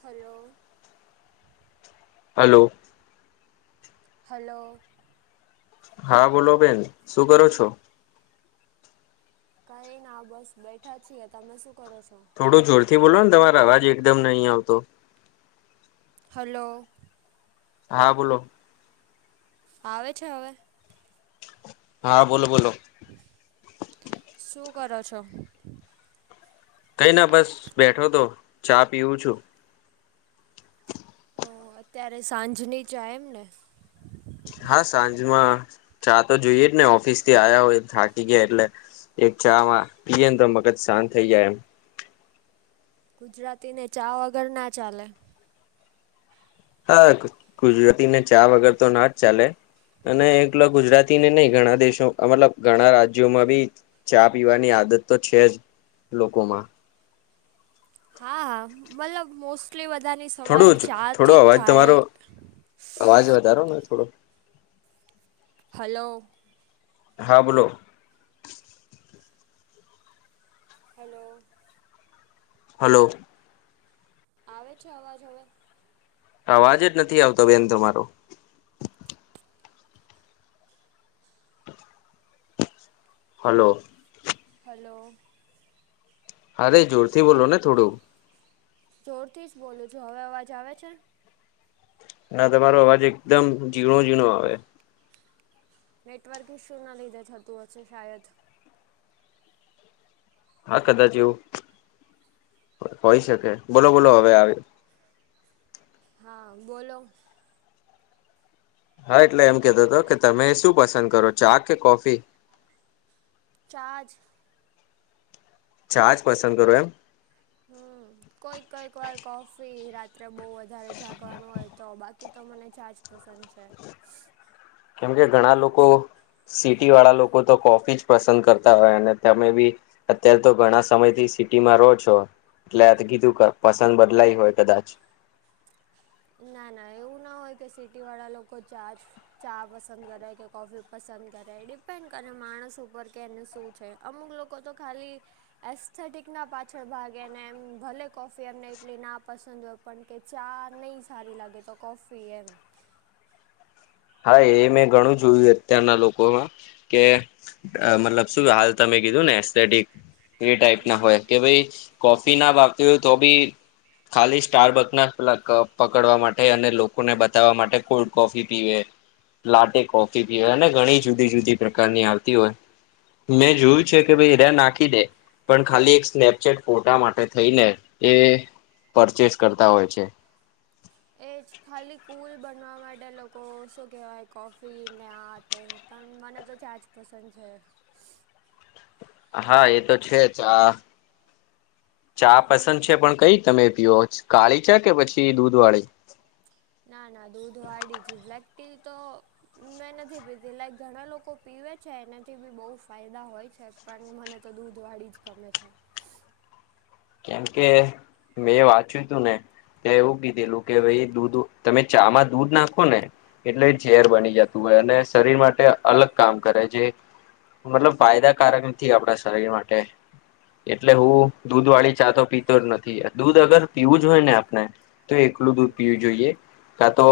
Hello. Hello. Hello. હા બોલો બેેન શું કરો છો. કઈ ના બસ બેઠા છીએ તમે શું કરો છો. થોડો જોરથી બોલો ને તમારો અવાજ એકદમ નહીં આવતો. હલો. હા બોલો. આવે છે હવે. હા બોલો બોલો શું કરો છો. કઈ ના બસ બેઠો તો ચા પીવું છું. ઓ અત્યારે સાંજની ચાય એમને. હા સાંજમાં ચાતો જોઈએ જ ને ઓફિસ થી આયા હોય થાકી ગયા એટલે એક ચા વા પીએને તો મગજ શાંત થઈ જાય એમ. ગુજરાતીને ચા વગર ના ચાલે. હા ગુજરાતી ને ચા વગર તો ના જ ચાલે. અને એકલો ગુજરાતી ને નઈ હમ ઘણા દેશો મતલબ ઘણા રાજ્યોમાં બી ચા પીવાની આદત તો છે જ લોકોમાં. હા મતલબ મોસ્ટલી બધાની સવાર થોડું જ ચા થોડો થી જ અવાજ થાય. તમારો અવાજ વધારો ને થોડો. હલો. હા બોલો. હલો. હલો. આવે છે અવાજ હવે. આવાજ જ નથી આવતો બેન તમારો હલો. હલો. અરે જોરથી બોલો હલો ને થોડું. જોરથી જ બોલું છું હવે અવાજ આવે છે. ના તમારો અવાજ એકદમ ઝીણો ઝીણો આવે. નેટવર્ક ઈશુ ના લીધે થતું હશે શાયદ હા કદાચ એવું હોય શકે બોલો બોલો હવે આવે. હા બોલો. હા એટલે એમ કતો હતો કે તમે શું પસંદ કરો ચા કે કોફી ચા જ. ચા જ પસંદ કરો એમ. હમ કોઈક કઈક વાર કોફી રાત્રે બહુ વધારે જાગવાનું હોય. તો બાકી તો મને ચા જ પસંદ છે. કેમકે ઘણા લોકો સિટી વાળા લોકો તો કોફી જ પસંદ કરતા હોય અને તમે બી અત્યારે તો ઘણા સમય થી સિટીમાં રહો છો. એટલે આ કીધું પસંદ બદલાય હોય કદાચ. ના ના એવું ના હોય કે સિટી વાળા લોકો ચા જ. ચા પસંદ કરે કે કોફી પસંદ કરે ડિપેન્ડ કરે માણસ ઉપર કે એને શું છે. અમુક લોકો તો ખાલી એસ્થેટિકના પાછળ ભાગે ને એમ ભલે કોફી એમને ઇટલી ના પસંદ હોય પણ કે ચા નહી સારી લાગે તો કોફી એમ હા એ મેં ઘણું જોયું અત્યારના લોકોમાં કે મતલબ શું હાલ તમે કીધું ને? એસલેટિક એ ટાઈપ ના હમ હોય કે ભાઈ કોફી ના ભાવતી હોય તો બી ખાલી સ્ટાર બકના પેલા કપ પકડવા માટે અને લોકોને બતાવવા માટે કોલ્ડ કોફી પીવે. લાટી કોફી પીવે ને ઘણી જુદી જુદી પ્રકારની આવતી હોય. મેં હમ જોયું છે કે ભાઈ હરા નાખી દે પણ ખાલી એક સ્નેપચેટ ફોટા માટે થઈને એ પરચેસ કરતા હોય છે. એ જ ખાલી કૂલ બનવા માટે લોકો શું કહેવાય કોફીને આ તે પણ મને તો ચાજ પસંદ છે. હા એ તો છે. ચા ચા હમ પસંદ છે પણ કઈ તમે? પી કાળી છે કે પછી દૂધ વાળી? ના ના દૂધ વાડી જ બ્લેક ટી તો મેં નથી પીતી લાઈક ઘણા લોકો પીવે છે, એનાથી બી બહુ ફાયદા હોય છે. પણ મને તો દૂધવાળી જ ગમે છે. કેમ કે મેં વાંચ્યું તું ને તો એવું કીધેલું, કે ભાઈ દૂધ તમે ચામાં દૂધ નાખો ને એટલે ઝેર હમ બની જતો હોય અને શરીર માટે અલગ કામ કરે, જે મતલબ ફાયદાકારક નથી આપડા શરીર માટે, એટલે હું દૂધ વાળી ચા તો પીતો જ નથી. દૂધ અગર પીવું જ હોય ને આપણે તો એકલું હમ દૂધ પીવું જોઈએ. કા તો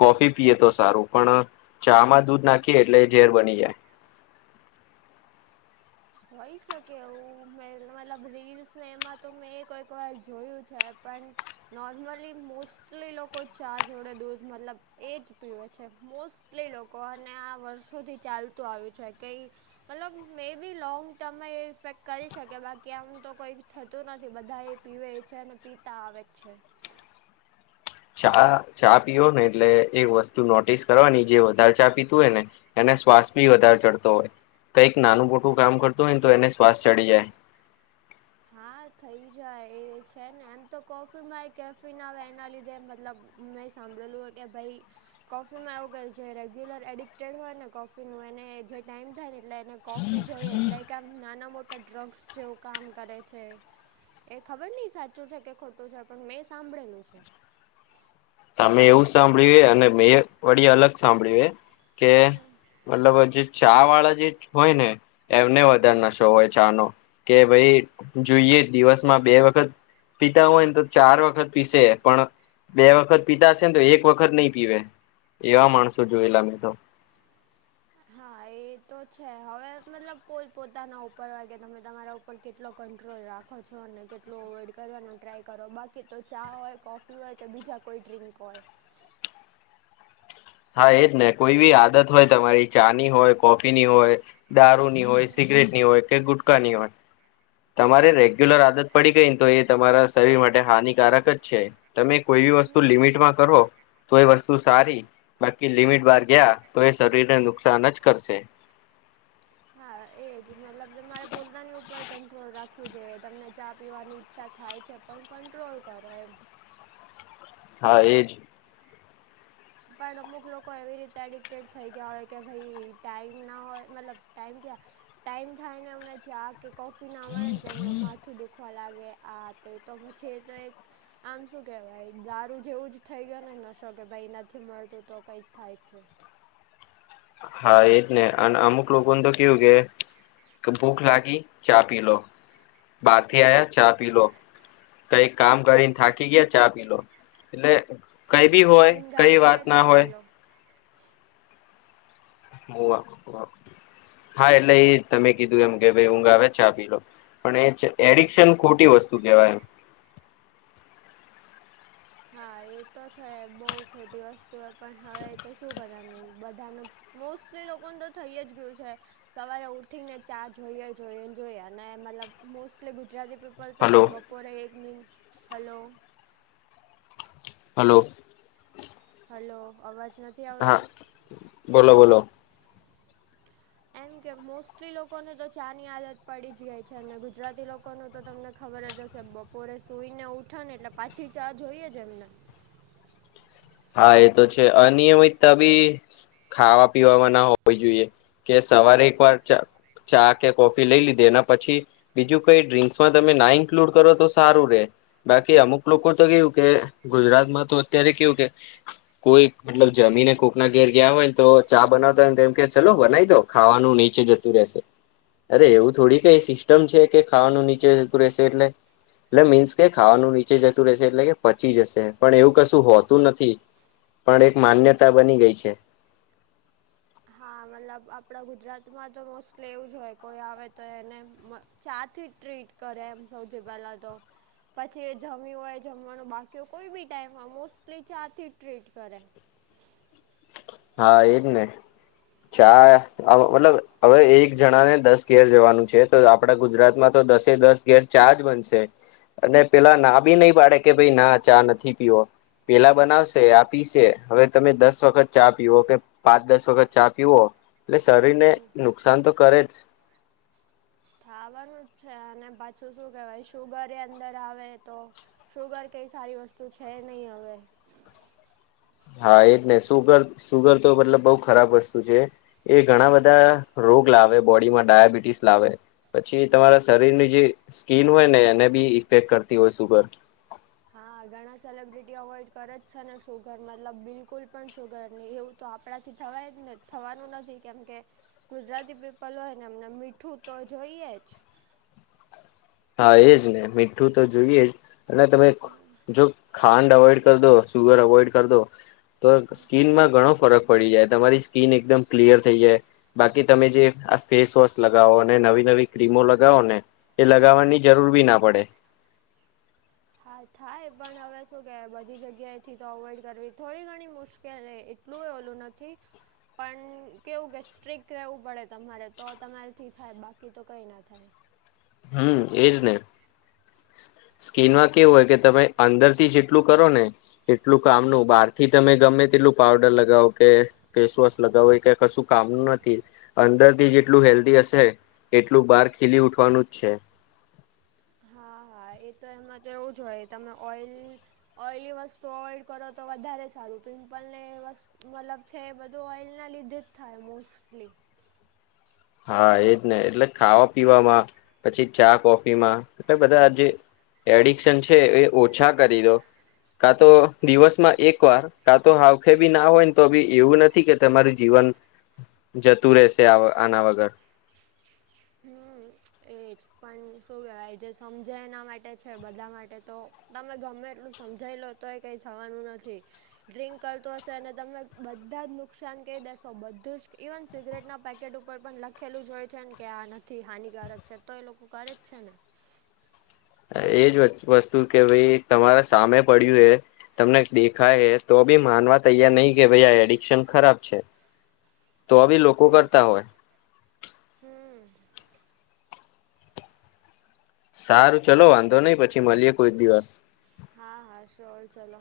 કોફી પીએ તો સારું પણ ચા માં દૂધ નાખીએે એટલે એ ઝેર બની જાય. હોઈ શકે એવું મે મતલબ રીલ્સને એમાં તો મેં એક એક વાર જોયું છે પણ નોર્મલી મોસ્ટલી લોકો ચા જોડે દૂધ મતલબ એ જ પીવે છે. મોસ્ટ કેટલી લોકો અને આ વર્ષોથી ચાલતું આવ્યું છે કઈ મતલબ મે એ બી લોંગ ટર્મમાં એ ઇફેક્ટ કરી શકે બાકી આમ તો કોઈ થતું નથી બધા એ પીવે છે અને પી તા આવે જ છે. ચા ચા પીઓ ને એટલે એક વસ્તુ નોટિસ કરવાની જે વધારે ચા પીતું હોય ને, એને શ્વાસ બી વધારે ચડતો હોય કંઈક નાનું મોટું કામ કરતું હોય ને તો એને શ્વાસ ચડી જાય. હા થઈ જાય એ છે ને એમ તો કોફીમાંય કેફી ના આવે એના લીધે મતલબ મેં સાંભળેલું કે ભાઈ કોફીમાં એવું ક જે રેગ્યુલર એડિક્ટેડ હોય ને કોફીનું એને જે ટાઈમ થાય ને એટલે એને કોફી જોઈએ લાય કે આમ નાના મોટા ડ્રગ્સ જેવું કા આમ. કરે છે એ ખબર નહ સાચું છે કે ખોટું છે પણ મેં સાંભળેલું છે. તમે એવું સાંભળ્યું અને મે વડી અલગ સાંભળ્યું કે મતલબ જે ચા વાળા જે હોય ને એમને હમ વધારે નશો હોય ચા નો કે ભાઈ જોઈએ દિવસમાં બે વખત પીતા હોય ને તો ચાર વખત પીસે પણ બે વખત પીતા છે ને તો એક વખત નહી પીવે એવા માણસો જોયેલા મેં તો. હા એ તો છે. હવે મતલબ પોત પોતાના ઉપર વાગે તમે તમારા ઉપ પણ કેટલો કંટ્રોલ રાખો છો અને કેટલું અવોઈડ કરવાનું ટ્રાય કરો, બાકી તો ચા હોય કોફી હોય કે બીજા કોઈ ડ્રીક હોય. હા એજ ને કોઈ બી આદત હોય તમારી ચા ની હોય કોફી ની હોય દારૂ ની હોય સિગરેટ ની હોય કે ગુટકા ની હોય તમારે હમ રેગ્યુલર આદત પડી ગઈને તો એ તમારા શરીર માટે હાનિકારક જ છે. તમે કોઈ બી વસ્તુ હમ લિમિટમાં કરો તો એ વસ્તુ સારી બાકી લિમિટ બાર ગયા તો એ શરીરને નુકસાન જ કરશે. હા એ જ મતલબ તમારે પોતાની ઉપર કંટ્રોલ રાખવું જોઈએ, તમને ચા પીવાની ઈચ્છા થાય છે. પણ કંટ્રોલ કરો એમ. હા એજ પણ અમુક લોકો એવી રીતે એડિક્ટેડ થઈ ગયા હોય કે, ભાઈ ટાઈમ ના હોય મતલબ, ટાઈમ ક્યાં? ટાઈમ થાય ને એમને જ કે કોફી ના મળે ને એમનું માથું દુખ [unintelligible] લાગે આ તે તો પછી એ તો એક આમ શું કહેવાય, દારૂ જેવું જ થઈ ગયો ને નશો કે ભાઈ [unintelligible] નથી મળતું તો કંઈક થાય જ છે. હા એજ ને. અને અમુક લોકોને તો કેવું કે કે ભૂખ લાગી ચા પી લો. બારથી આયા ચા પી લો, તો એક કામ કરીને થાકી ગયા ચા પી લો. એટલે કંઈ બી હોય, ઊંઘ કંઈ આવે વાત છે ના ચા હોય પી લો [unintelligible] હા એટલે ઈ જ, તમે કીધું એમ કે ભાઈ ઊંઘ આવે ચા પી લો, પણ એ જ એડિક્શન ખોટી વસ્તુ કહેવાય એમ. હા એ તો છે. બહું ખોટી વસ્તુ હે પણ હવે એ તો શું કરવાનું. બધાનું મોસ્ટલી લોકોને તો થઈ જ ગયું છે સવારે ઉઠી ને ચા જોઈએ, જોઈએ ને જોઈએ, અને મતલબ મોસ્ટલી ગુજરાતી પીપલ તો છે હલો ને બપોરે એક નીંદ, હલો? હલો. હલો, અવાજ નથ હા, બોલો-બોલો. એમ કે મોસ્ટલી લોકોને તો ચા ની આદત પડી જ ગઈ છે, અને ગુજરાતી લોકોનું તો તમને ખબર જ હશે, બપોરે સુઈ ને ઉઠા ને એટલે પાછી ચા જોઈએ જ એમને. હા એ તો છે. અનિયમિતા બી ખાવા પીવાવામાં ના હોવી જોઈએ, કે સવારે એક વાર ચા ચા કે કોફી લઈ લીધી એના પછી બીજું કઈ ડ્રિંક્સમાં તમે ના ઇન્ક્લુડ કરો તો સારું રહે. બાકી અમુક લોકો તો કેવું કે, ગુજરાતમાં તો અત્યારે કેવું કે કોઈ મતલબ જમીને કોકના ઘેર ગયા હોય ને તો ચા બનાવતા હોય તો એમ કેય ચલો બનાવઈ દો, ખાવાનું નીચે જ તું રહેશે. અરે એવું થોડી કઈ સિસ્ટમ છે, કે ખાવાનું નીચે જતું રહેશે એટલે એટલે મીન્સ કે ખાવાનું નીચે જતું રહેશે એટલે કે પચી જશે, પણ એવું કશું હોતું નથ થી. પણ એક માન્યતા બની ગઈ છે. હા મતલબ આપણા ગુજરાતમાં તો મોસ્ટલી એવું જ હોય કોઈ આવે તો એને મ ચા થી જ ટ્રીટ કરે એમ સૌથી પહેલાં તો. પછી એ જમ્યું હોય, જમવાનું બાકી હોય કોઈ બી ટાઈમ માં મોસ્ટલી ચા થી જ ટ્રીટ કરે. હા એજ ને. ચા આવ મતલબ હવે એક જણા ને દસ ઘેર જવાનું છે, તો આપડા ગુજરાતમાં તો દસે દસ ઘેર ચા જ બનશે. અને પેલા ના બી નહીં પાડે કે ભાઈ ના ચા નથી પીવો. પહેલા બનાવશે, આ પીસે. હવે તમે દસ વખત ચા પીવો કે પાંચ દસ વખત ચા પીવો, એટલે શરીર ને નુકસાન તો કરે જ. થાવાનું જ છે, અને પાછું શું કેહેવાય શુગર એય અંદર આવે તો શુગર કંઈ સારી વસ્તુ છે નહીં હવે. હા એજ ને. સુગર-સુગર તો મતલબ બહું ખરાબ વસ્તુ છે. એ ઘણા હા બધા રોગ લાવે બોડીમાં, ડાયાબિટીસ લાવે, પછી તમારા શરીરની જે સ્કીન હોય ને એને બી ઇફેક્ટ કરતી હોય સુગર. હા, ઘણા સેલિબ્રિટી અવોઈડ કરે જ છે ને શુગર, મતલબ બિલકુલ પણ શુગર નહીં એવું તો આપણા થી થવાય જ ને, થવાનું નથી કેમ કે ગુજરાતી પીપલ હોય ને એમને મીઠું તો જોઈએ જ. હા એજ ને. મીઠું તો જોઈએ જ, અને તમે જો ખાંડ અવોઈડ કર દો, સુગર અવોઇડ કર દો, તો સ્કીનમાં ઘણો ફરક પડી જાય. તમારી સ્કીન એકદમ ક્લિયર થઈ જાય. બાકી તમે જે આ ફેસવોશ લગાવો અને નવી-નવી ક્રીમો લગાવો ને એ લગાવવાની જરૂર બી ના પડે. હા થાય પણ હવે શું કહેવાય બધી જગ્યાએથી તો અવોઈડ કરવી થોડી ઘણી મુશ્કેલ એ ટલુંય ઓલું નથી. પણ કેવું કે સ્ટ્રક રહેવું પડે તમારે તો તમારીથી થાય બાકી તો કંઈ ના થાય. હમ એજ ને. સ્કીનમાં કેવું હોય કે તમે અંદર થી જેટલું કરો ને એટલું કામનું બહાર થી તમે ગમે તેટલું પાવડર લગાવ કે ફેસ વોશ લગાવ એ ક કશું કામનું નથી અંદર થી જેટલું હેલ્ધી હશે. એટલું બાર ખીલી ઉઠવાનું જ છે. હા હા એ તો એમમાં તો એવું જ હોય તમે ઓઈલ. ઓઈલી વસ્તુ અવોઈડ કરો તો વધારે સારું પિમ્પલ ને મતલબ છે એ બધું ઓઇલના લીધે જ થાય મોસ્ટલી હા એજ ને એટલે ખાવા પીવામાં પછી ચા કોફી માં એટલે બધા આજે એડિક્શન છે એ ઓછા કરી દો કા તો દિવસમાં એક વાર કા તો હાવખે બી ના હોયને તો બી એવું નથી કે તમારું જીવન જતું રહેશે આના વગર. હમ એ જ. પણ શું કેવાય જે સમજે એના માટે છે બધા માટે તો તમે ગમે એટલું સમજાઈ લો તોય કઈ જવાનું નથી, ડ્રિંક કરતો હશે અને તમે બધા જ નુકસાન કહી દેશો બધું જ ઇવન સિગરેટના પેકેટ ઉપર ઉપ પણ લખેલું જ હોય છે ને કે આ નથી હાનિકારક છે તો એ લોકો કરે જ છે ને એજ વસ્તુ કે ભાઈ તમારા સામે પડ્યું એ તમને ખાય તો બી માનવા તૈયાર નહીિ કે ભાઈ આ એડિક્શન ખરાબ છે. તો એ બી લોકો છે એ જ કરતા હોય. હમ સારું ચલો વાંધો નહી પછી મળીએ કોઈ દિવસ. હા હા શ્યોર ચલો.